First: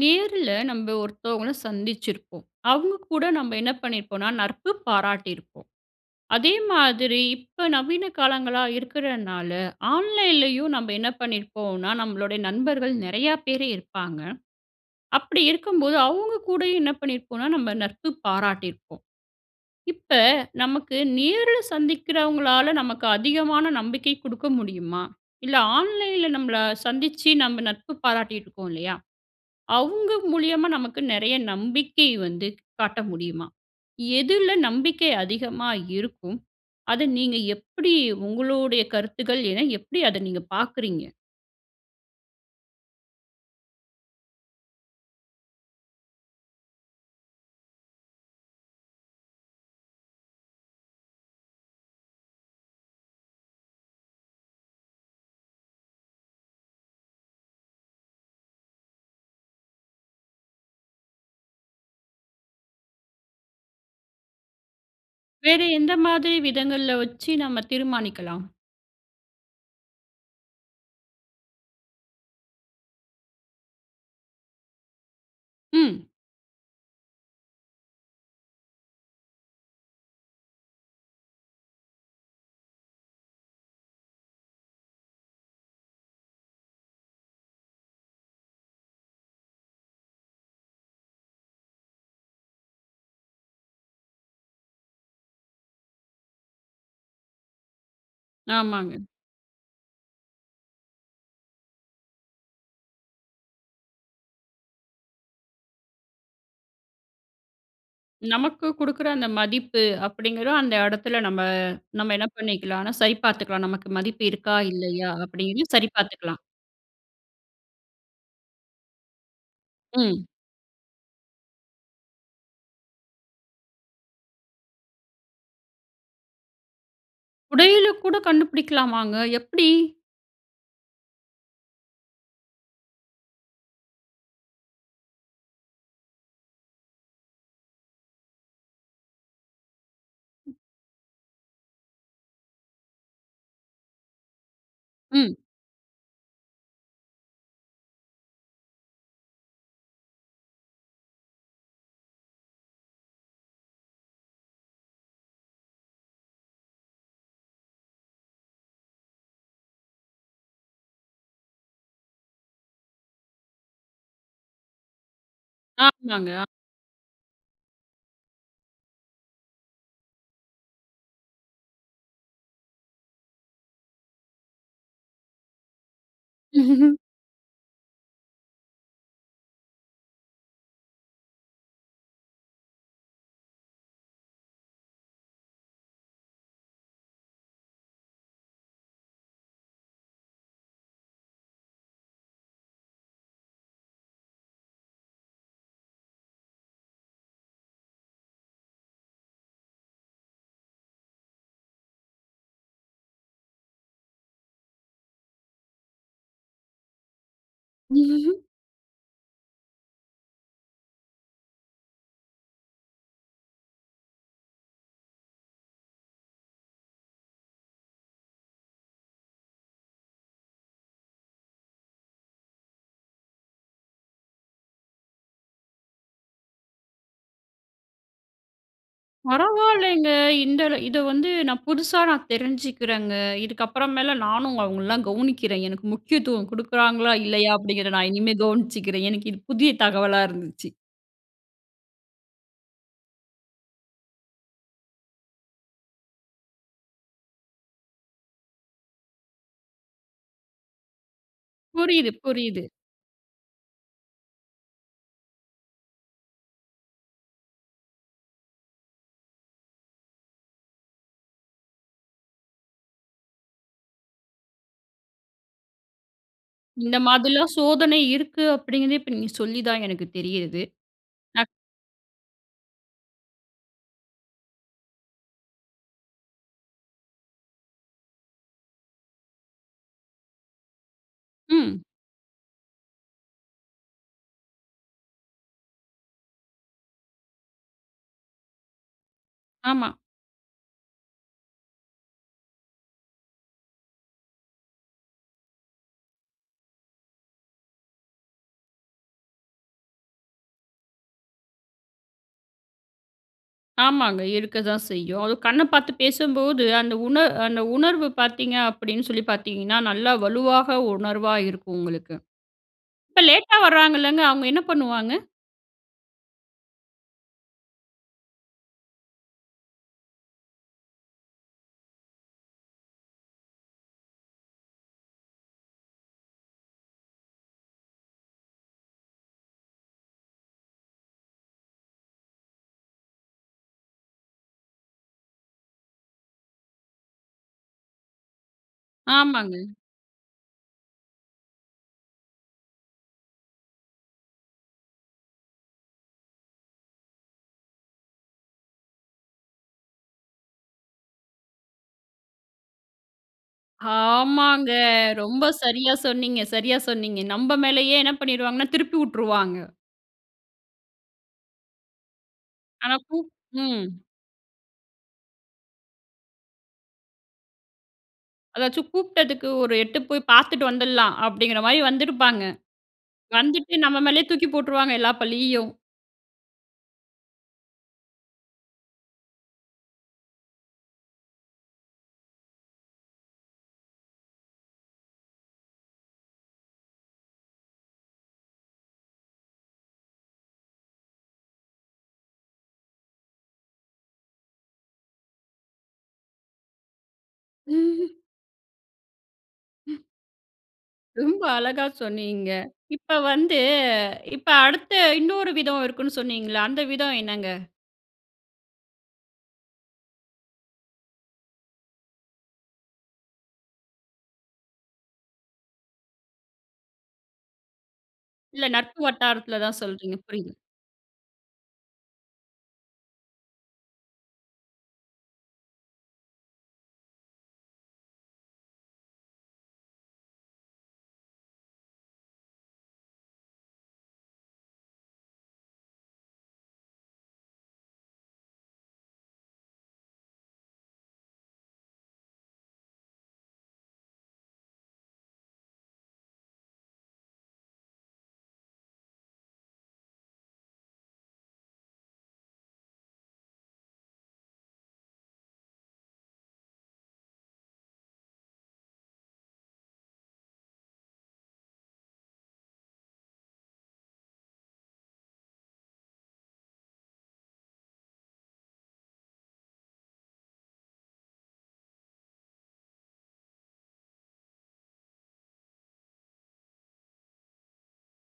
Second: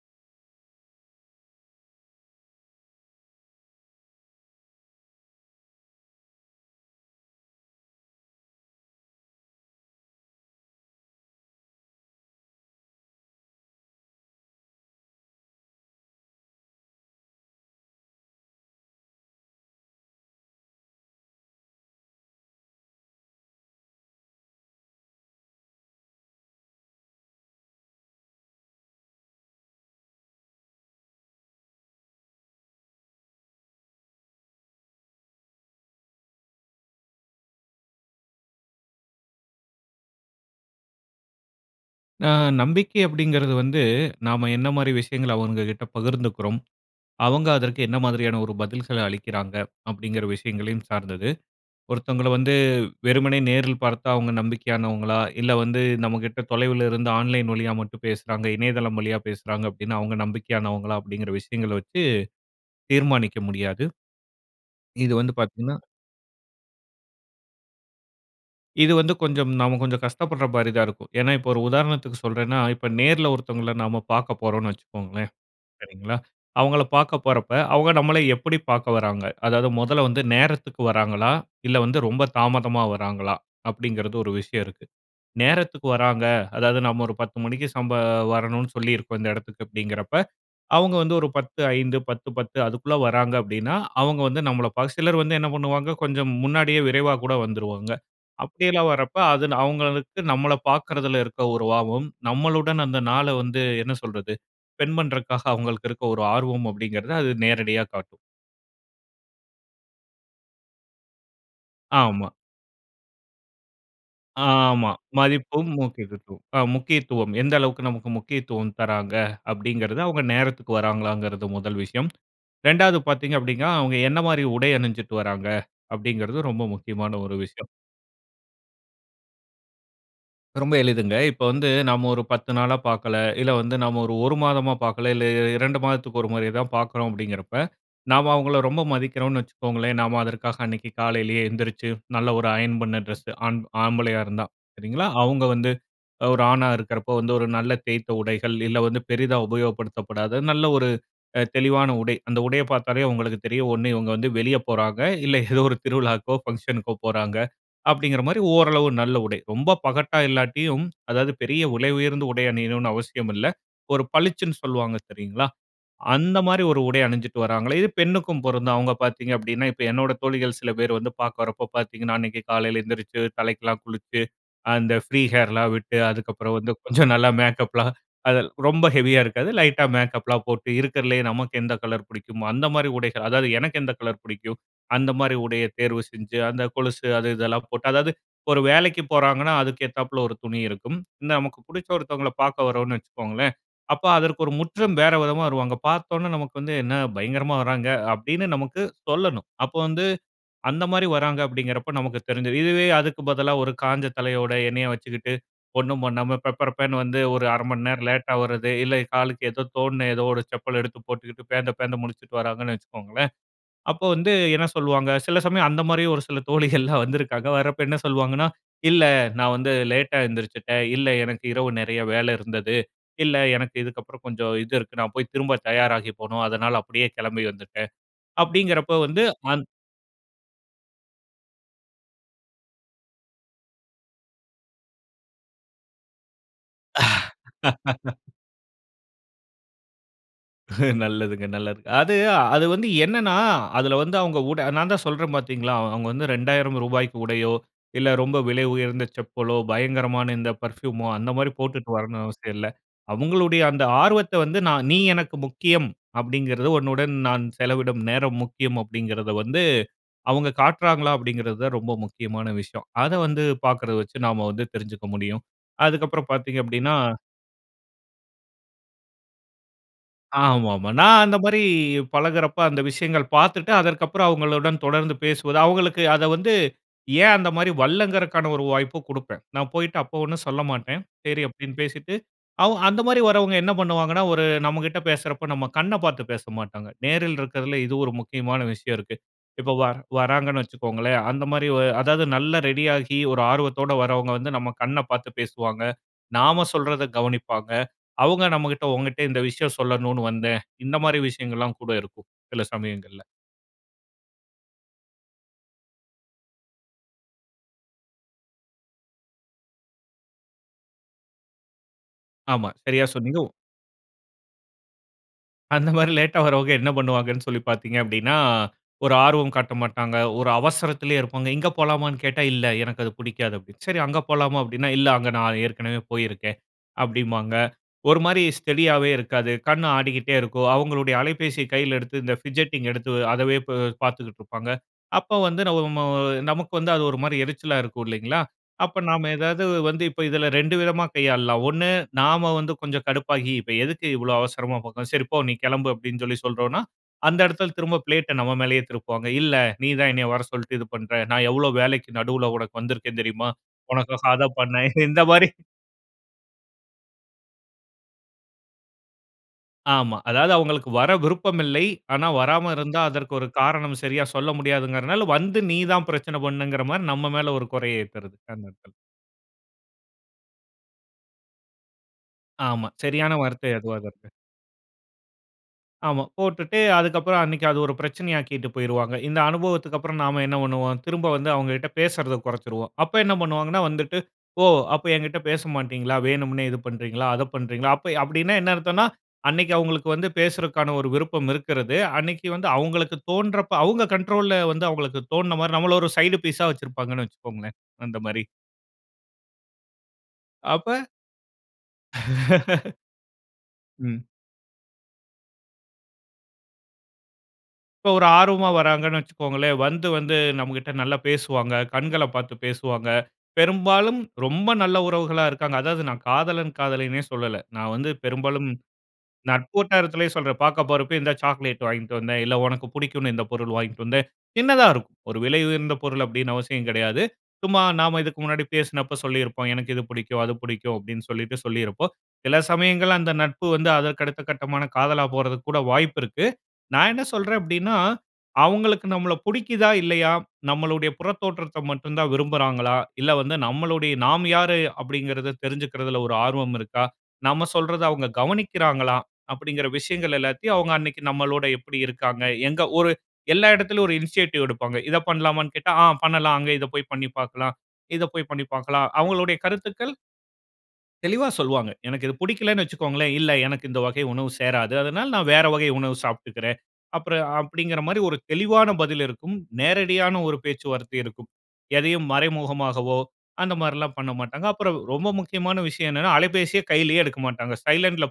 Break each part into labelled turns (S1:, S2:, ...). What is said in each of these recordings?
S1: நேரில நம்ப ஒருத்தவங்களை சந்திச்சிருப்போம். அவங்க கூட நம்ப என்ன பண்ணியிருப்போன்னா, நட்பு பாராட்டியிருப்போம். அதே மாதிரி இப்போ, நவீன காலங்களா இருக்குறனால, ஆன்லைன்லேயும் நம்ப என்ன பண்ணியிருப்போன்னா, நம்மளுடைய நண்பர்கள் நிறைய பேர் இருப்பாங்க. அப்படி இருக்கும்போது, அவங்க கூடயும் என்ன பண்ணியிருப்போம்னா, நம்ப நட்பு பாராட்டியிருப்போம். இப்ப நமக்கு நேருல சந்திக்குறவங்களால நமக்கு அதிகமான நம்பிக்கை குடுக்க முடியுமா? இல்ல ஆன்லைன்ல நம்பள சந்திச்சு நம்ப நட்பு பாராட்டிட்டு இருக்கோம் இல்லயா, அவங்க மூலியமா நமக்கு நிறைய நம்பிக்கை வந்து காட்ட முடியுமா? எதுல நம்பிக்கை அதிகமா இருக்கும். அத நீங்க எப்படி உங்களுடைய கருத்துக்கள் என்ன? எப்படி அத நீங்க பாக்குறீங்க?
S2: அ. நம்பிக்கை அப்படிங்குறது வந்து, நம்ப என்ன மாரி விஷயங்கள்ல, அவங்க கிட்ட பகிர்ந்துக்குறோம். அவங்க அதற்கு என்ன மாரியான ஒரு பதில்கள்ல அளிக்கிறாங்க. அப்படிங்குற விஷயங்களையும் சார்ந்தது, ஒருத்தவங்களை வந்து வெறுமனே நேரில் பாத்தா, அவங்க நம்பிக்கையானவங்களா? இல்ல, வந்து நம்மகிட்ட தொலைவிலிருந்து ஆன்லைன் வழியா மட்டும் பேசுறாங்க. இணையதளம் வழியா பேசுறாங்க அப்டீன்னா, அவங்க நம்பிக்கையானவங்களா? அப்டீங்குற விஷயங்கள்ல வச்சு தீர்மானிக்க முடியாது. இது வந்து
S1: வேற
S2: பாத்தீங்கன்னா
S1: எந்த மாதிரி விதங்கள்ல வைச்சி நம்ப தீர்மானிக்கலாம்?
S2: இது வந்து கொஞ்சம் நம்ப கொஞ்சம் கஷ்டப்படுற மாரி தான் இருக்கும். ஏன்னா, இப்போ ஒரு உதாரணத்துக்கு சொல்லுறேன்னா, இப்போ நேர்ல ஒருத்தவங்கள்ல நாம்ப பார்க்க போறோம்னு வைச்சுக்கோங்களேன்,
S1: ம்.
S2: சரிங்களா? அவங்கள பார்க்க போறப்ப அவங்க நம்பள எப்படி பார்க்க வர்றாங்க? அதாவது மொதல வந்து நேரத்துக்கு வராங்களா? இல்ல வந்து ரொம்ப தாமதமா வராங்களா? அப்படிங்குறது ஒரு விஷயம் இருக்கு. நேரத்துக்கு வராங்க, அதாவது நம்ப ஒரு 10 மணிக்கு சம்ப வரணும்னு சொல்லியிருக்கோம். இந்த இடத்துக்கு அப்டீங்கிறப்ப, அவங்க வந்து ஒரு 10:05, 10:10 அதுக்குள்ள வராங்க அப்டீன்னா, அவங்க வந்து நம்பள ப சிலர் வந்து என்ன பண்ணுவாங்க, கொஞ்சம் முன்னாடியே விரைவா கூட வந்துருவாங்க. அப்படியெல்லாம்
S1: ஆமாங்க.
S2: வரப்ப அது அவங்களுக்கு நம்பள பாக்குறதுல இருக்குற ஒரு ஆர்வம் நம்பளுடன் அந்த நாள வந்து, என்ன சொல்றது? ஸ்பெண்ட் பண்ணுறக்காக, அவங்களுக்கு இருக்குற ஒரு ஆர்வம் அப்டீங்கிறத அது நேரடியா காட்டும்.
S1: நமக்கு குடுக்குற அந்த மதிப்பு அப்படிங்குறது, அந்த இடத்துல நம்ப நம்ப என்ன
S2: ஆமா.
S1: பண்ணிக்கலானா. சரி பாத்துக்கலாம். நமக்கு மதிப்பு இருக்கா?
S2: ஆமா.
S1: இல்லயா? அப்படின்னு
S2: மதிப்பும்
S1: சரி பாத்துக்கலாம்.
S2: முக்கியத்துவம் அ முக்கியத்துவம் எந்த அளவுக்கு நமக்கு முக்கியத்துவம் தராங்க? அப்டீங்குறது அவங்க
S1: ம்.
S2: நேரத்துக்கு வர்றாகளாங்குறது முதல் விஷயம். 2வது பாத்தீங்க அப்டீன்னா, அவங்க என்ன மாரி உடை அணிஞ்சிட்டு வராங்க? அப்படிங்குறது ரொம்ப முக்கியமான ஒரு விஷயம்.
S1: உடையில கூட கண்டுபிடிக்கலாமாங்க எப்படி?
S2: ரொம்ப எளிதுங்க. இப்ப வந்து நம்ம ஒரு 10 நாளா பார்க்கல, இல்ல வந்து நம்ம 1 மாதமா பார்க்கல, இல்ல இ 2 மாதத்துக்கு 1 முறை தான் பார்க்கறோம் அப்படின்கிறப்ப நாம அவுங்கள ரொம்ப மதிக்கிறோம்னு வச்சுக்கோங்களேன். நாம அதற்காக அன்னைக்கு காலையிலயே எழுந்திருச்சு நல்ல ஒரு அயன் பண்ண ட்ரெஸ்சு ஆம் ஆம்பளயா இருந்தா சரிங்களா.
S1: ம்.
S2: அவுங்க வந்து அ ஒரு ஆணா இருக்குறப்ப வந்து ஒரு நல்ல தேய்த்த உடைகள், இல்ல வந்து பெரிதா உபயோகப்படுத்தப்படாத நல்ல ஒரு அ தெளிவான உடை அந்த உடைய பார்த்தாலே உங்களுக்கு தெரியும் ஒண்ணு இவங்க வந்து வெளிய போறாங்க, இல்ல ஏதோ ஒரு திருவிழாக்கோ, பங்ஷனுக்கோ போறாங்க. அப்படிங்கிற மாதிரி ஓரளவு நல்ல உடை. ரொம்ப பகட்டா இல்லாட்டியும் அதாவது பெரிய விலை உயர்ந்த உடை அணியணும்னு அவசியம் இல்ல. ஒரு பளிச்சுன்னு சொல்லுவாங்க சரிங்களா?
S1: ஆமாங்க.
S2: அந்த
S1: ஆ
S2: மாதிரி ஒரு உடை அணிஞ்சுட்டு வர்றாங்கலே இது பெண்ணுக்கும் பொருந்தும். அவுங்க பார்த்தீங்க அப்படின்ன இப்ப என்னோட தோழிகள் சில பேர் வந்து பார்க்க வரப்ப பார்த்தீங்கன்னா, அன்னைக்கு காலையில எழுந்திருச்சு தலைக்கெல்லா குளிச்சு அந்த ப்ரீ ஹேர்லா விட்டு அதற்கு அப்புறம் வந்து கொஞ்சம் நல்லா மேக்கப்லா அதெ ரொம்ப ஹெவியா இருக்காது லைட்டா மேக்கப்லா போட்டு, இருக்குறதிலயே நமக்கு எந்த கலர் புடிக்கும். அந்த மாதிரி உடைகள். அதாவது எனக்கு எந்த கலர் பிடிக்கும். அந்த மாதிரி உடைய தேர்வு செய்ஞ்சு, அந்த கொலுசு அது இதெல்லா போட்டு அதாவது ஒரு வேலைக்கி போறாங்கன்னா அதுக்கு ஏத்தாப்புல ஒரு துணி இருக்கும். இந்த நமக்கு புடிச்ச ஒருத்தவங்கள பார்க்க வரறோம்ன்னு வச்சுக்கோங்களேன் அப்ப அதற்கு ஒரு முற்றும் வேற விதமா வருவாங்க. பார்த்த உடனே நமக்கு வந்து, "என்ன பயங்கரமா வறாங்க!" அப்படீன்னு நமக்கு சொல்லணும். அப்போ வந்து அந்த மாதிரி வறாங்க அப்படிங்கிறப்ப நமக்கு தெரிஞ்சிரும். இதுவே அதுக்கு பதிலா ஒரு காஞ்ச தலையோட எண்ணெய்ய வச்சுக்கிட்டு ஒண்ணும் பண்ணாம பெப்பரபேன்னு வந்து ஒரு 1/2 மணி நேரம் லேட்டா வரது. இல்ல காலுக்கு ஏதோ தோணுன ஏதோ ஒரு செப்பல எடுத்து போட்டுக்கிட்டு பேந்த பேந்த முழிச்சுட்டு வராங்கன்னு வச்சுக்கோங்களேன். அப்போ வந்து என்ன சொல்லுவாங்க? சில சமயம் அந்த மாதிரி ஒரு சில தோழிகள்லாம் வந்திருக்காங்க. வரப்போ என்ன சொல்லுவாங்கன்னா, "இல்ல நான் வந்து லேட்டா எந்திரிச்சிட்டேன். இல்ல எனக்கு இரவு நிறைய வேலை இருந்தது. இல்ல எனக்கு இதுக்கப்புறம் கொஞ்சம் இது இருக்கு, நான் போய் திரும்ப தயாராகி போணும். அதனால அப்படியே கிளம்பி வந்துட்டேன்." அப்படிங்கிறப்ப வந்து அந்
S1: பரவால்லைங்க. இந்த இதை வந்து நான் புதுசா நான் தெரிஞ்சிக்கிறேங்க. இதுக்கப்புறமேல நானும் அவங்கள்லாம் கவனிக்கிறேன் எனக்கு முக்கியத்துவம் கொடுக்குறாங்களா? இல்லையா? அப்படிங்கிறத நான் இனிமே கவனிச்சிக்கிறேன். எனக்கு இது புதிய தகவலா இருந்துச்சி.
S2: நல்லதுங்க நல்லது. அது அது வந்து என்னன்னா அதுல வந்து அவுங்க உடை நான் தான் சொல்றேன் பார்த்தீங்களா, அவுங்க வந்து 2000 ரூபாய்க்கு உடையோ, இல்ல ரொம்ப விலை உயர்ந்த செப்பலோ, பயங்கரமான இந்த பர்ஃபூமோ இந்த மாதிரி போட்டுட்டு
S1: புரியுது,
S2: வரணும் அவசியம்
S1: புரியுது.
S2: இல்ல. அவுங்களுடைய அந்த ஆர்வத்த வந்து நான் நீ எனக்கு முக்கியம் அப்படிங்கிறது. "உன்னுடன் நான் செலவிடும் நேரம் முக்கியம்" அப்படிங்கறத வந்து அவுங்க காட்றாங்களா அப்படிங்கிறது தான் ரொம்ப முக்கியமான விஷயம். அதை வந்து பார்க்குறத வச்சு நாம வந்து தெரிஞ்சுக்க முடியும். அதுக்கப்புறம் பார்த்தீங்க அப்படின்னா.
S1: இந்த மாதிரிலா சோதனை இருக்கு அப்படிங்கிறதே இப்ப நீங்க சொல்லி தான் எனக்கு தெரிகிறது.
S2: ஆமா, ஆமா. நான் அந்த
S1: நா
S2: மாரி பழகுறப்ப, அந்த விஷயங்கள் பார்த்துட்டு அதற்கு அப்புறம் அவங்களுடன் தொடர்ந்து பேசுவது அவுங்களுக்கு அதை வந்து ஏன் அந்த மாதிரி வரலங்கிறதுக்கான ஒரு வாய்ப்பும் குடுப்பேன். நான் போய்ட்டு அப்ப ஒண்ணும் சொல்லமாட்டேன். சரி அப்படீன்னு
S1: ம்.
S2: பேசிட்டு. அவு அந்த மாதிரி வரவங்க என்ன பண்ணுவாங்கன்னா ஒரு நம்மகிட்ட பேசுறப்ப நம்ம கண்ணப் பார்த்து பேசமாட்டாங்க. நேரில் இருக்கிறதுல இது ஒரு முக்கியமான விஷயம் இருக்கு. இப்ப
S1: ஆமா.
S2: வரா வராங்கன்னு வச்சுக்கோங்களேன். அந்த மாதிரி அதாவது நல்லா ரெடியாகி ஒரு ஆர்வத்தோட வரவங்க வந்து நம்ம கண்ண பாத்து பேசுவாங்க. நாம சொல்றதை கவனிப்பாங்க. அவுங்க நம்மகிட்ட, "உன்கிட்ட இந்த விஷயம் சொல்லணும்னு வந்தேன்." இந்த மாதிரி விஷயங்கள்லா கூட இருக்கும் சில சமயங்கள்ல.
S1: ஆமாங்க. இருக்க தான் செய்யும். அதுவும் கண்ண பார்த்து பேசும்போது, அந்த உண அந்த உணர்வு பார்த்தீங்க அப்படின்னு சொல்லி பார்த்தீங்கன்னா, நல்லா வலுவாக உணர்வா இருக்கும் உங்களுக்கு.
S2: ஆமா. சரியா
S1: இப்ப
S2: சொன்னீங்க. உ
S1: லேட்டா வராங்கல்லங்க அவங்க என்ன பண்ணுவாங்க?
S2: அந்த மாரி லேட்டா வர்றவங்க என்ன பண்ணுவாங்கன்னு சொல்லி பார்த்தீங்க அப்படீன்னா, ஒரு ஆர்வம் காட்ட மாட்டாங்க, ஒரு அவசரத்துலே இருப்பாங்க.இங்க போலாமான்னு கேட்டா, "இல்ல எனக்கு அது புடிக்காது" அப்படின்னு, "சரி அங்க போலாமா?" அப்டின்னா. "இல்ல அங்க நான் ஏற்கனவே போயிருக்கேன்." அப்படிம்பாங்க. ஒரு மாரி ஸ்டடியாவே இருக்காது. கண் ஆடிகிட்டே இருக்கும். அவங்களுடைய அலைபேசிய கையில எடுத்து, இந்த ஃபிட்ஜெட்டிங் எடுத்து அதவே பு பார்த்துக்கிட்டு இருப்பாங்க. அப்போ வந்து நம்மோ நமக்கு வந்து அது ஒரு மாரி எரிச்சலா இருக்கும். இல்லைங்களா? அப்ப நாம
S1: ஆமாங்க.
S2: ஏதாவது வந்து இப்ப இதுல 2 விதமா கையாளலாம். 1 நாம வந்து கொஞ்சம் கடுப்பாகி, "இப்ப எதுக்கு இவ்வளோ அவசரமா போகணும்?" "சரி போ! நீ கெளம்பு" அப்டின்னு சொல்லி சொல்றோன்னா. அந்த எடத்துல திரும்ப பிளேட்ட நம்ம மேலேயே திருப்புவாங்க. "இல்ல. நீ தான் என்னைய வர சொல்லிட்டு இது பண்ற, நான் எவ்வளோ வேலைக்கு நடுவுல உனக்கு வந்துருக்கேன் தெரியுமா? உனக்காக அத
S1: ஆமாங்க.
S2: பண்ணேன்." இந்த
S1: ரொம்ப
S2: மாரி
S1: சரியா சொன்னீங்க, சரியா சொன்னீங்க. நம்ப மேலயே என்ன பண்ணீருவாங்கன்னா, திருப்பி வுட்டுருவாங்க.
S2: ஆமா. அதாவது அவங்களுக்கு வர விருப்பம் இல்லை. ஆனா வராம
S1: ஆனா,
S2: இருந்தா,
S1: பு
S2: அதற்கு ஒரு
S1: ம்.
S2: காரணம் சரியா சொல்ல முடியாதுங்கறதுனால வந்து, நீ தான் பிரச்சனை பண்ணங்கிற மாரி நம்ம மேல ஒரு கொறைய ஏத்துறது..
S1: "அதாச்சும்
S2: [unintelligible]
S1: கூப்பிட்டதுக்கு ஒரு எட்டு போய் பார்த்துட்டு வந்துர்லாம்" அப்படிங்கிற மாரி வந்திருப்பாங்க.
S2: ஆமா சரியான வார்த்தை
S1: வந்துட்டு நம்ம
S2: அதுவாக
S1: மேலயே
S2: இருக்கு.
S1: தூக்கி போட்டுருவாங்க எல்லா பழியையும்.
S2: ஆமா. போட்டுட்டு அதுக்கப்பறம், அன்னைக்கு அது ஒரு பிரச்சனையாக்கிட்டு போய்ருவாங்க. இந்த அனுபவத்துக்கப்புறம், நாம என்ன பண்ணுவோம்? திரும்ப வந்து அவங்ககிட்ட பேசுறத கொறச்சிருவோம். அப்ப என்ன பண்ணுவாங்கன்னா வந்துட்டு, "ஓ அப்ப என்கிட்ட பேசமாட்டீங்களா? வேணும்னே இது பண்றீங்களா? அத பண்றீங்களா?" அப்ப அப்படீன்னா என்ன அர்த்தம்ன்னா, அன்னைக்கு அவங்களுக்கு வந்து பேசுருதற்கான ஒரு விருப்பம் இருக்குறது. அன்னைக்கு வந்து அவங்களுக்கு தோன்றப்ப அவங்க கண்ட்ரோல்ல வந்து, அவங்களுக்கு தோன்ன மாரி நம்மள ஒரு சைடு பீஸ்ஸா வச்சிருப்பாங்கன்னு வச்சுக்கோங்களேன்.
S1: ம்ஹ்ம்.
S2: அந்த மாரி.
S1: ம்.
S2: அப்ப
S1: ரொம்ப அழகா சொன்னீங்க. இப்ப வந்து
S2: ம்.
S1: இப்ப அடுத்த இன்னொரு விதம் இருக்குன்னு சொன்னீங்கள்ல, அந்த விதம் என்னங்க?
S2: இப்போ ஒரு ஆர்வமா வராங்கன்னு வச்சிக்கோங்களேன். வந்து வந்து நமக்கிட்ட நல்லா பேசுவாங்க. கண்கள பார்த்து பேசுவாங்க. பெரும்பாலும் ரொம்ப நல்ல உறவுகளாக இருக்காங்க. அதாவது, நான் காதலன் காதலின்னே சொல்லல. நான் வந்து
S1: இல்ல
S2: பெரும்பாலும்
S1: நட்பு வட்டாரத்தில
S2: நட்பு
S1: தான் சொல்றீங்க.
S2: வட்டாரத்திலே
S1: புரியுது.
S2: சொல்றேன். பார்க்க போறப்பே இந்தா சாக்லேட் வாங்கிட்டு வந்தேன். இல்ல உனக்கு பிடிக்குன்னு இந்த பொருள் வாங்கிட்டு வந்தேன். சின்னதாக இருக்கும். ஒரு விலை உயர்ந்த பொருள் அப்டீன்னு அவசியம் கிடையாது. சும்மா நாம்ம இதுக்கு முன்னாடி பேசினப்ப சொல்லியிருப்போம். எனக்கு இது பிடிக்கும், அது பிடிக்கும். அப்டீன்னு சொல்லிட்டு சொல்லியிருப்போம். சில சமயங்கள் அந்த நட்பு வந்து அதற்கு அடுத்த கட்டமான காதலா போறதுக்குக் கூட வாய்ப்பு இருக்கு. நான் என்ன சொல்றேன் அப்டீன்னா, அவுங்களுக்கு நம்மள புடிக்கிதா? இல்லயா? நம்மளுடைய புறத்தோற்றத்த மட்டும் தான் விரும்புறாங்களா? இல்ல வந்து நம்மளுடைய நாம் யாரு? அப்டீங்கிறத தெரிஞ்சிக்கிறதுல ஒரு ஆர்வம் இருக்கா? நம்ம சொல்றத அவுங்க கவனிக்கிறாங்களா? அப்டீங்கிற விஷயங்கள் எல்லாத்தையும் அவுங்க அன்றைக்கு நம்மளோட எப்பிடி இருக்காங்க? எங்க ஒரு எல்லா இடத்திலேயும் ஒரு இனிஷியேட்டிவ் எடுப்பாங்க. இத பண்லாமான்னு கேட்டா, ஆ பண்ணலாம். அங்க இத போய் பண்ணி பார்க்கலாம். இதை போய் பண்ணி பார்க்கலாம். அவுங்களுடைய கருத்துக்கள். தெளிவா சொல்வாங்க. எனக்கு இது பிடிக்கலனு வச்சுக்கோங்களேன் இல்ல எனக்கு இந்த வகை உணவு சேராது. அதனால நான் வேற வகை உணவு சாப்பிட்டுக்கிறேன். அப்புறம் அப்படிங்கற மாரி ஒரு தெளிவான பதில் இருக்கும். நேரடியான ஒரு பேச்சுவார்த்தை இருக்கும். எதையும் மறைமுகமாகவோ அந்த மாதிரிலாம் பண்ணமாட்டாங்க. அப்புறம் ரொம்ப முக்கியமான விஷயம் என்னன்னா அலைபேசிய கையிலயே எடுக்க மாட்டாங்க. சைலன்ட்ல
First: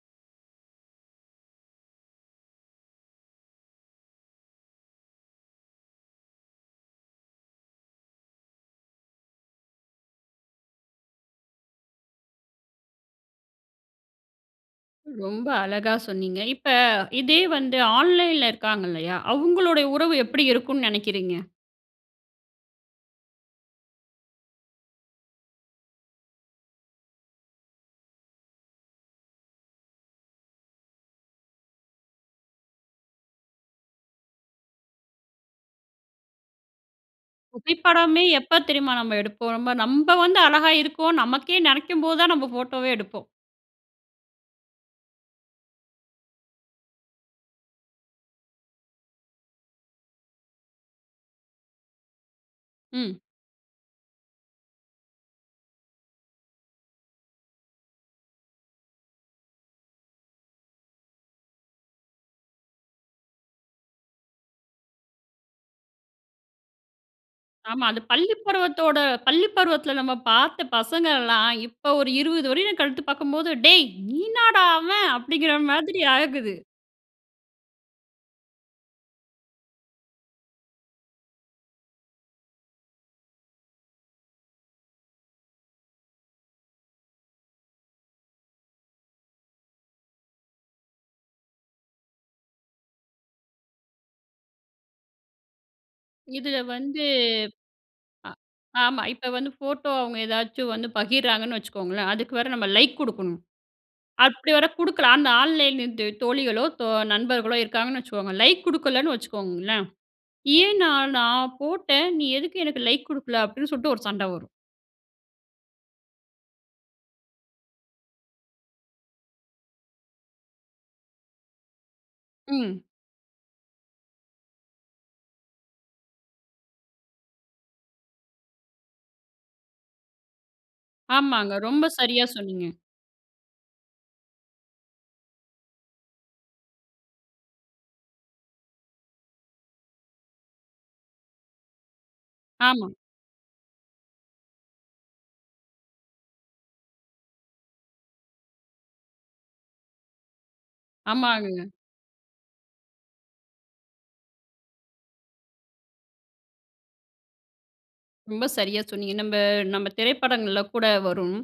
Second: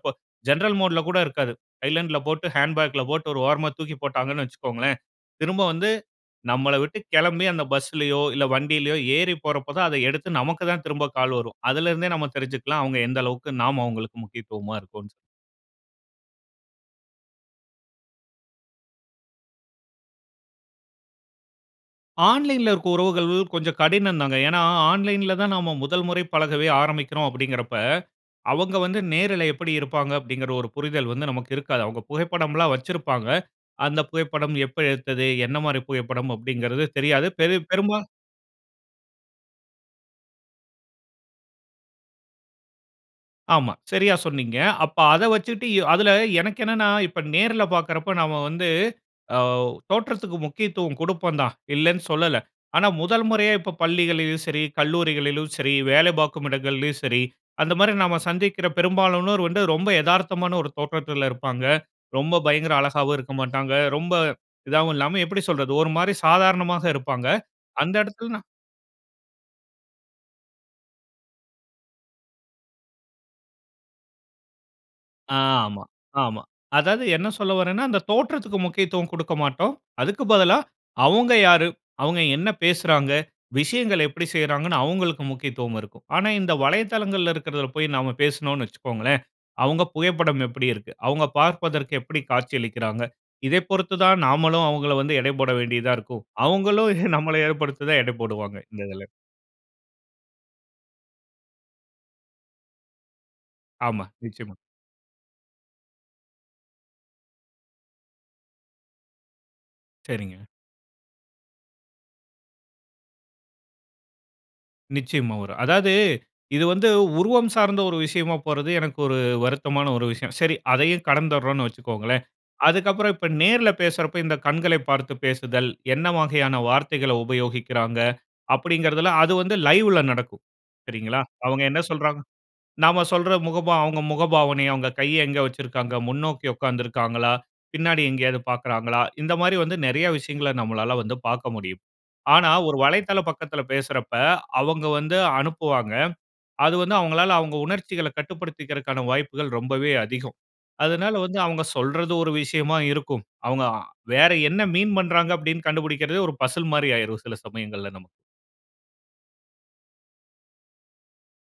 S2: ஜெனரல் மோட்ல கூட இருக்காது. சைலன்ட்ல போட்டு ஹேண்ட் பாக்ல போட்டு ஒரு ஓரமா தூக்கி போட்டாங்கனு வச்சுக்கோங்களேன். திரும்ப வந்து நம்மள விட்டு கிளம்பி அந்த பஸ் லையோ இல்ல வண்டியிலோ ஏறி போற போது தான் அத எடுத்து நமக்கு தான் திரும்ப கால் வரும். அதில இருந்தே நம்ம தெரிஞ்சி கொள்ளலாம் அவங்க எந்த அளவுக்கு நாம்ம அவங்களுக்கு முக்கியத்துவமா இருக்றோன்னு சொல்லி.
S1: ரொம்ப அழகா சொன்னீங்க. இப்ப இதே வந்து ஆன்லைன்ல இருக்காங்க. இல்லையா, அவங்களுடைய உறவு எப்படி இருக்கும்னு நினைக்கிறீங்க?
S2: ஆன்லைன்ல இருக்க உறவுகள் கொஞ்சம் கடினம் தாங்க. ஏன்னா ஆன்லைன்ல தான் நம்ம முதல்முறை பழகவே ஆரம்பிக்கிறோம் அப்படிங்கற அப்ப, அவங்க வந்து நேருல எப்படி இருப்பாங்க அப்படிங்கற ஒரு புரிதல் வந்து நமக்கு இருக்காது. அவங்க புகைப்படம்ல்லாம் வச்சிருப்பாங்க. அந்த புகைப்படம் எப்ப எடுத்தது? என்ன மாரி புகைப்படம் அப்படிங்கறது தெரியாது. பெரு பெரும்பா
S1: புகைப்படமே, எப்ப தெரியுமா நம்ம எடுப்போம். நம்ம நம்ப வந்து அழகா இருக்கோம். நமக்கே நெனைக்கும் போதுதான், நம்ம போட்டோவே எடுப்போம்.
S2: ஆமா. சரியா சொன்னீங்க. அப்ப அத வச்சிட்டு அதில எனக்கு என்னன்னா இப்ப நேர்ல பார்க்குறப்ப நம்ம வந்து ஆ தோற்றத்துக்கு முக்கியத்துவம் கொடுப்போம் தான் இல்லனு சொல்லல. ஆனா
S1: ம்.
S2: முதல் முறையா இப்ப பள்ளிகள்யும் சரி கல்லூரிகளிலும் சரி, வேலை பார்க்கும் இடங்களிலும் சரி, அந்த மாரி நம்ம சந்திக்கிற பெரும்பாலானோர் வந்து ரொம்ப எதார்த்தமான ஒரு தோற்றத்தில இருப்பாங்க. ரொம்ப பயங்கர அழகாவும் இருக்க மாட்டாங்க. ரொம்ப இதாகவும் இல்லாம எப்படி சொல்றது ஒரு மாரி சாதாரணமாக இருப்பாங்க.
S1: ஆமா.
S2: அந்த
S1: அது பள்ளி
S2: இடத்திலனா.
S1: பருவத்தோட பள்ளி பருவத்தில நம்ம பார்த்த பசங்கள்லாம், இப்ப ஒரு 20 வருடம் கழித்துப் பார்க்கும்போது, "டேய், நீன்னாடா அவன்"
S2: ஆ.
S1: அப்படிங்கிற
S2: ஆமா.
S1: மாதிரி
S2: ஆமா.
S1: ஆகுது.
S2: அதாவது என்ன சொல்ல வரேன்னா அந்த தோற்றத்துக்கு முக்கியத்துவம் கொடுக்க மாட்டோம். அதுக்கு பதிலா அவங்க யாரு? அவங்க என்ன பேசுறாங்க விஷயங்களை எப்படி செய்றாங்கனு அவங்களுக்கு முக்கியத்துவம் இருக்கும். ஆனா இந்த வலைதளங்கள்ல இருக்கிறதுல போயி நம்ம பேசினோம்னு வச்சுக்கோங்களேன். அவங்க புகைப்படம் எப்படி இருக்கு? அவங்க பார்ப்பதற்கு எப்படி காட்சியளிக்கிறாங்க. இதை பொருத்து தான் நாமளும் அவங்கள வந்து எடை போட வேண்டியதா இருக்கும்.
S1: இதில
S2: அவங்களும்
S1: வந்து
S2: நம்மள ஏற்படுத்தி தான் எடை
S1: அ
S2: போடுவாங்க. இந்த
S1: ஆமா.
S2: இதில.
S1: இப்ப வந்து ஃபோட்டோ, அவங்க ஏதாச்சும் வந்து பகிர்றாங்கன்னு வச்சுக்கோங்களேன், அதுக்கு வேற நம்ம லைக் குடுக்கணும்.
S2: ஆமா.
S1: அப்படி
S2: நிச்சயமா.
S1: வேற குடுக்கலா, அந்த ஆன்லைன்லந்து தோழிகளோ தோ நண்பர்களோ இருக்காங்கன்னு வச்சுக்கோங்க, லைக் குடுக்கலன்னு வச்சுக்கோங்களேன்.
S2: சரிங்க.
S1: "ஏன் நான் நான் போட்டேன் நீ எதுக்கு எனக்கு லைக் குடுக்கல?" அப்படின்னு சொல்லிட்டு, ஒரு சண்டை வரும்.
S2: நிச்சயமா வரும். அதாவது, இது வந்து, உருவம் சார்ந்த ஒரு விஷயமா போறது, எனக்கு ஒரு வருத்தமான ஒரு விஷயம். சரி. அதையும் கடந்துர்ரோம்ன்னு வச்சிக்கோங்களேன்.
S1: ம்.
S2: அதுக்கப்புறம், இப்ப நேர்ல பேசுறப்ப, இந்த கண்களை பார்த்து பேசுதல், என்ன வகையான வார்த்தைகளை உபயோகிக்கிறாங்க, அப்படிங்கறதுல, அது வந்து லைவ்ல நடக்கும். சரிங்களா?
S1: ஆமாங்க
S2: அவுங்க என்ன
S1: ரொம்ப
S2: சொல்றாங்க?
S1: சரியா சொன்னீங்க!
S2: நாம சொல்ற முகபாவ அவுங்க முகபாவனை, அவுங்க கைய எங்க வச்சிருக்காங்க, முன்னோக்கி உக்காந்து இருக்காங்களா? பின்னாடி எங்கயாவது பாக்குறாங்களா? இந்த மாதிரி வந்து, நெறைய விஷயங்கள, நம்மளால வந்து பாக்க முடியும். ஆனா ஒரு
S1: ஆமா.
S2: வலைதள பக்கத்துல பேசுறப்ப, அவங்க வந்து, அனுப்புவாங்க. அது வந்து அவுங்களால அவுங்க உணர்ச்சிகள கட்டுப்படுத்திக்கிறதுக்கான வாய்ப்புகள், ரொம்பவே அதிகம். அதனால வந்து, அவுங்க
S1: ஆமாங்கங்க.
S2: சொல்றது ஒரு விஷயமா இருக்கும். அவுங்க அ வேற என்ன மீண் பண்ராங்க, அப்படின்னு கண்டுபிடிக்கிறதே, ஒரு பசில் மாரி ஆயிரும். சில சமயங்கள்ல நமக்கு.
S1: ரொம்ப சரியா சொன்னீங்க. நம்ப நம்ப திரைப்படங்கள்ள கூட வரும்.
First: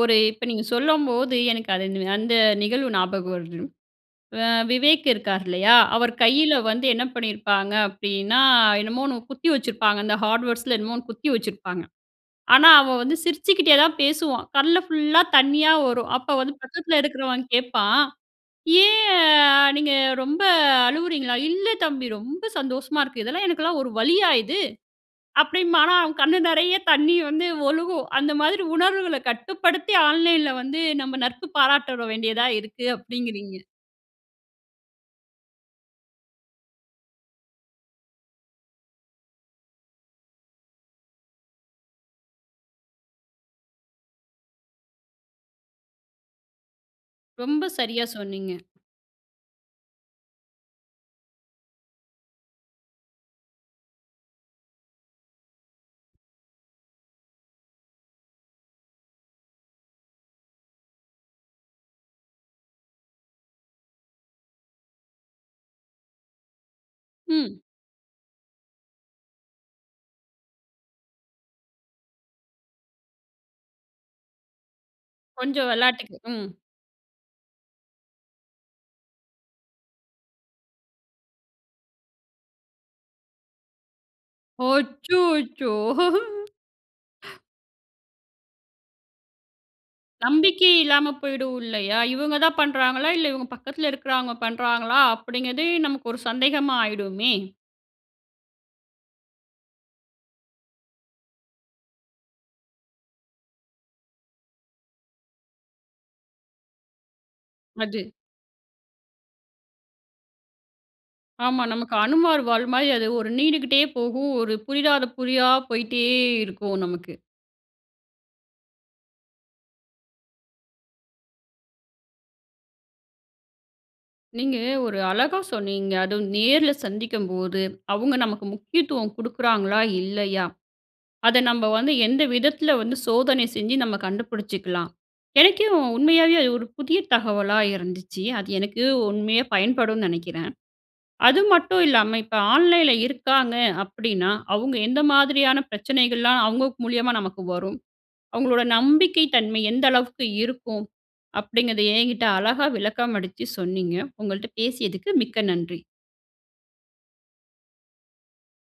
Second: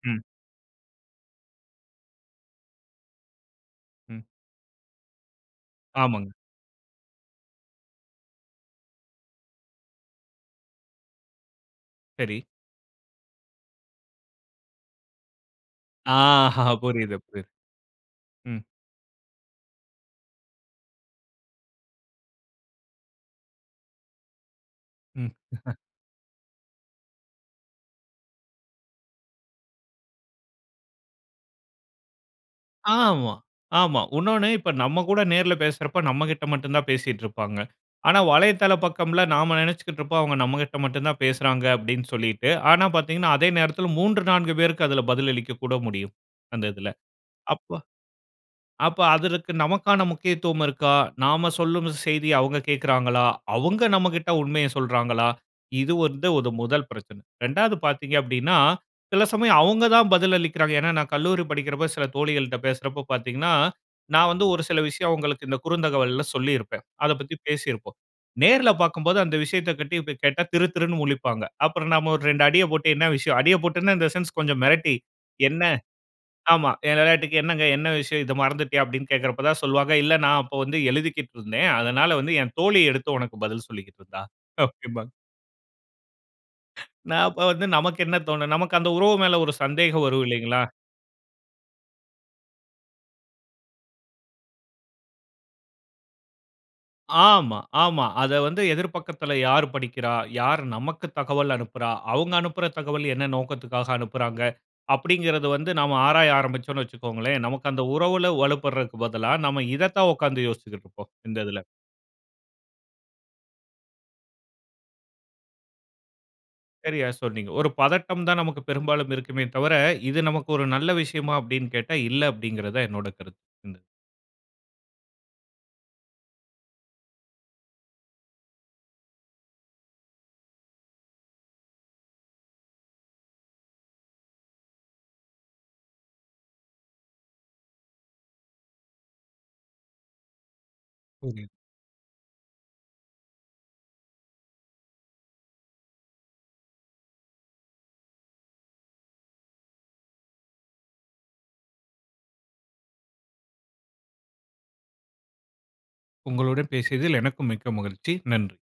S1: ஒரு
S2: ம்.
S1: இப்ப நீங்க சொல்லும்போது, எனக்கு அது அந்த நிகழ்வு ஞாபகம் வருது.
S2: ம்.
S1: அ, விவேக் இருக்கார் இல்லையா, அவர்
S2: ஆமாங்க.
S1: கையில வந்து, என்ன பண்ணிருப்பாங்க அப்டின்னா, என்னமோ ஒண்ணு குத்தி வச்சிருப்பாங்க. இந்த ஹார்ட்வேர்ட்ஸுல என்னமோ ஒண்ணு குத்தி வச்சிருப்பாங்க.
S2: சரி.
S1: ஆனா அவன் வந்து சிரிச்சுக்கிட்டே தான் பேசுவான். கண்ல ஃபுல்லா தண்ணியா வரும்.
S2: ஆ!
S1: அப்போ வந்து,
S2: ஹா,
S1: பக்கத்தில
S2: புரியுது, புரியு
S1: இருக்குறவன் கேப்பான்.
S2: ம்.
S1: "ஏன் அ நீங்க ரொம்ப அழுவுறீங்களா? "இல்ல தம்பி ரொம்ப சந்தோஷமா இருக்கு. இதெல்லாம், எனக்கெல்லாம், ஒரு வலியா இது?"
S2: ம்.
S1: அப்படிம்பான். ஆனா, அவன் கண்ணு நெறய தண்ணீ வந்து ஒழுகும். அந்த மாதிரி, உணர்வுகளை கட்டுப்படுத்தி ஆன்லைன்ல வந்து, நம்ம நட்பு பாராட்ட தொ வேண்டியதா இருக்கு.
S2: ஆமா,
S1: அப்டிங்குறீங்க.
S2: ஆமா. உன்னோன்னு, இப்ப நம்ம கூட நேர்ல பேசுறப்ப, நம்ம கிட்ட மட்டுந்தான் பேசிட்ருப்பாங்க. ஆனா வலைதள பக்கம்ல, நாம நெனச்சிக்கிட்ருப்போம், அவுங்க நம்மகிட்ட மட்டுந்தான் பேசுறாங்க. அப்டின்னு சொல்லிட்டு, ஆனா பாத்தீங்கன்னா, அதே நேரத்துல, 3,4 பேருக்கு அதில பதிலளிக்கக் கூட முடியும். அந்த இதில.
S1: ரொம்ப
S2: அப்ப
S1: சரியா சொன்னீங்க!
S2: அப்ப, அதற்கு நமக்கான முக்கியத்துவம் இருக்கா? நாம சொல்லும் செய்திய அவுங்க கேக்குறாங்களா? அவுங்க நம்மகிட்ட உண்மைய சொல்றாங்களா? இது வந்து ஒரு முதல் பிரச்சனை. 2வது பார்த்தீங்க அப்டின்னா, சில சமயம் அவுங்க தான் பதில் அளிக்கிறாங்க. ஏன்னா, நான் கல்லூரி படிக்கிறப்ப, சில தோழிகள்ட்ட பேசுறப்ப பாத்தீங்கன்னா, நான் வந்து, ஒரு சில விஷயம் அவங்களுக்கு இந்த குறுந்தகவல்ல சொல்லிருப்பேன். அதப் பத்தி
S1: ம்.
S2: பேசியிருப்போம். நேர்ல பாக்கும்போது, அந்த விஷயத்தை பத்தி கேட்டா, திருதிருன்னு முழிப்பாங்க. அப்புறம் நாம ஒரு, 2 அடிய போட்டு, என்ன விஷயம், அடிய போட்டு இன் த சென்ஸ் கொஞ்சம் மிரட்டி, என்ன?
S1: கொஞ்சம் வெளாட்டுக்கு ம்.
S2: ஆமா என் விளையாட்டுக்கு என்னங்க என்ன விஷயம், இத மறந்துட்டியா, அப்டின்னு கேக்குறப்ப தான், சொல்வாங்க. இல்ல, நான் அப்போ வந்து எழுதிகிட்ருந்தேன். அதனால வந்து, என் தோழி எடுத்து உனக்கு பதில் சொல்லிக்கிட்டிருந்தா! அப்டிம்பாங்க.
S1: அச்சசோ!
S2: நான், அப்ப வந்து, நமக்கு என்ன தோணும்? நமக்கு அந்த உறவு மேல ஒரு சந்தேகம் வரும். இல்லைங்களா?
S1: நம்பிக்கையே இல்லாம போயிடும் இல்லையா? இவங்க தான் பண்றாங்களா? இல்ல இவங்க பக்கத்துல இருக்கிறவங்க பண்றாங்களா? அப்படிங்கிறதே, நமக்கு ஒரு சந்தேகமா ஆயிடுமே!
S2: ஆமா, ஆமா. அத வந்து எதிர் பக்கத்துல யார் படிக்கிறா? யார் நமக்கு தகவல் அனுப்புறா? அவுங்க அனுப்புற தகவல் என்ன நோக்கத்துக்காக அனுப்புறாங்க? அப்டிங்கிறது வந்து, நாம ஆராய ஆரம்பிச்சோன்னு வச்சிக்கோங்களேன், நமக்கு அந்த
S1: அது.
S2: உறவுல வலுப்படுறதுக்கு பதிலா, நம்ம இத தான் உக்காந்து யோசிச்சிகிட்ருப்போம். இந்த
S1: ஆமா,
S2: இதில.
S1: நமக்கு அனுமார் வால் மாரி, அது ஒரு நீண்டுகிட்டே போகும். ஒரு புரியாத புதிரா போயிட்டே இருக்கும்
S2: சரியா
S1: நமக்கு.
S2: சொன்னீங்க. ஒரு பதட்டம் தான் நமக்கு பெரும்பாலும் இருக்குமே தவிர, இது நமக்கு ஒரு நல்ல விஷயமா, அப்டின்னு கேட்டா, இல்ல அப்படிங்கிறது தான் என்னோட கருத்து. ம்.
S1: நீங்க ஒரு அழகா சொன்னீங்க. அதுவும் நேருல சந்திக்கும்போது, அவுங்க நமக்கு முக்கியத்துவம் குடுக்குறாங்களா? இல்லையா? அத நம்ப வந்து, எந்த விதத்துல வந்து, சோதனை செஞ்சு, நம்ம கண்டுபிடிச்சிக்கலாம். எனக்கே உண்மையாவே அது ஒரு புதிய தகவலா இருந்துச்சு. அது எனக்கு உண்மையா பயன்படும் நெனைக்கிறேன். அது
S2: [unintelligible]
S1: மட்டும் இல்லாம, இப்ப ஆன்லைன்ல இருக்காங்க அப்டின்னா, அவுங்க எந்த மாதிரியான பிரச்சனைகள்லாம் அவுங்க மூலியமா நமக்கு வரும். அவுங்களோட நம்பிக்கை தன்மை எந்த அளவுக்கு இருக்கும். அப்டிங்கிறத, என்கிட்ட அழகா விளக்கமளிச்சு சொன்னீங்க. உங்கள்ட்ட பேசியதுக்கு, மிக்க நன்றி.
S2: உங்களுடன் பேசியதில் எனக்கும் மிக்க மகிழ்ச்சி. நன்றி.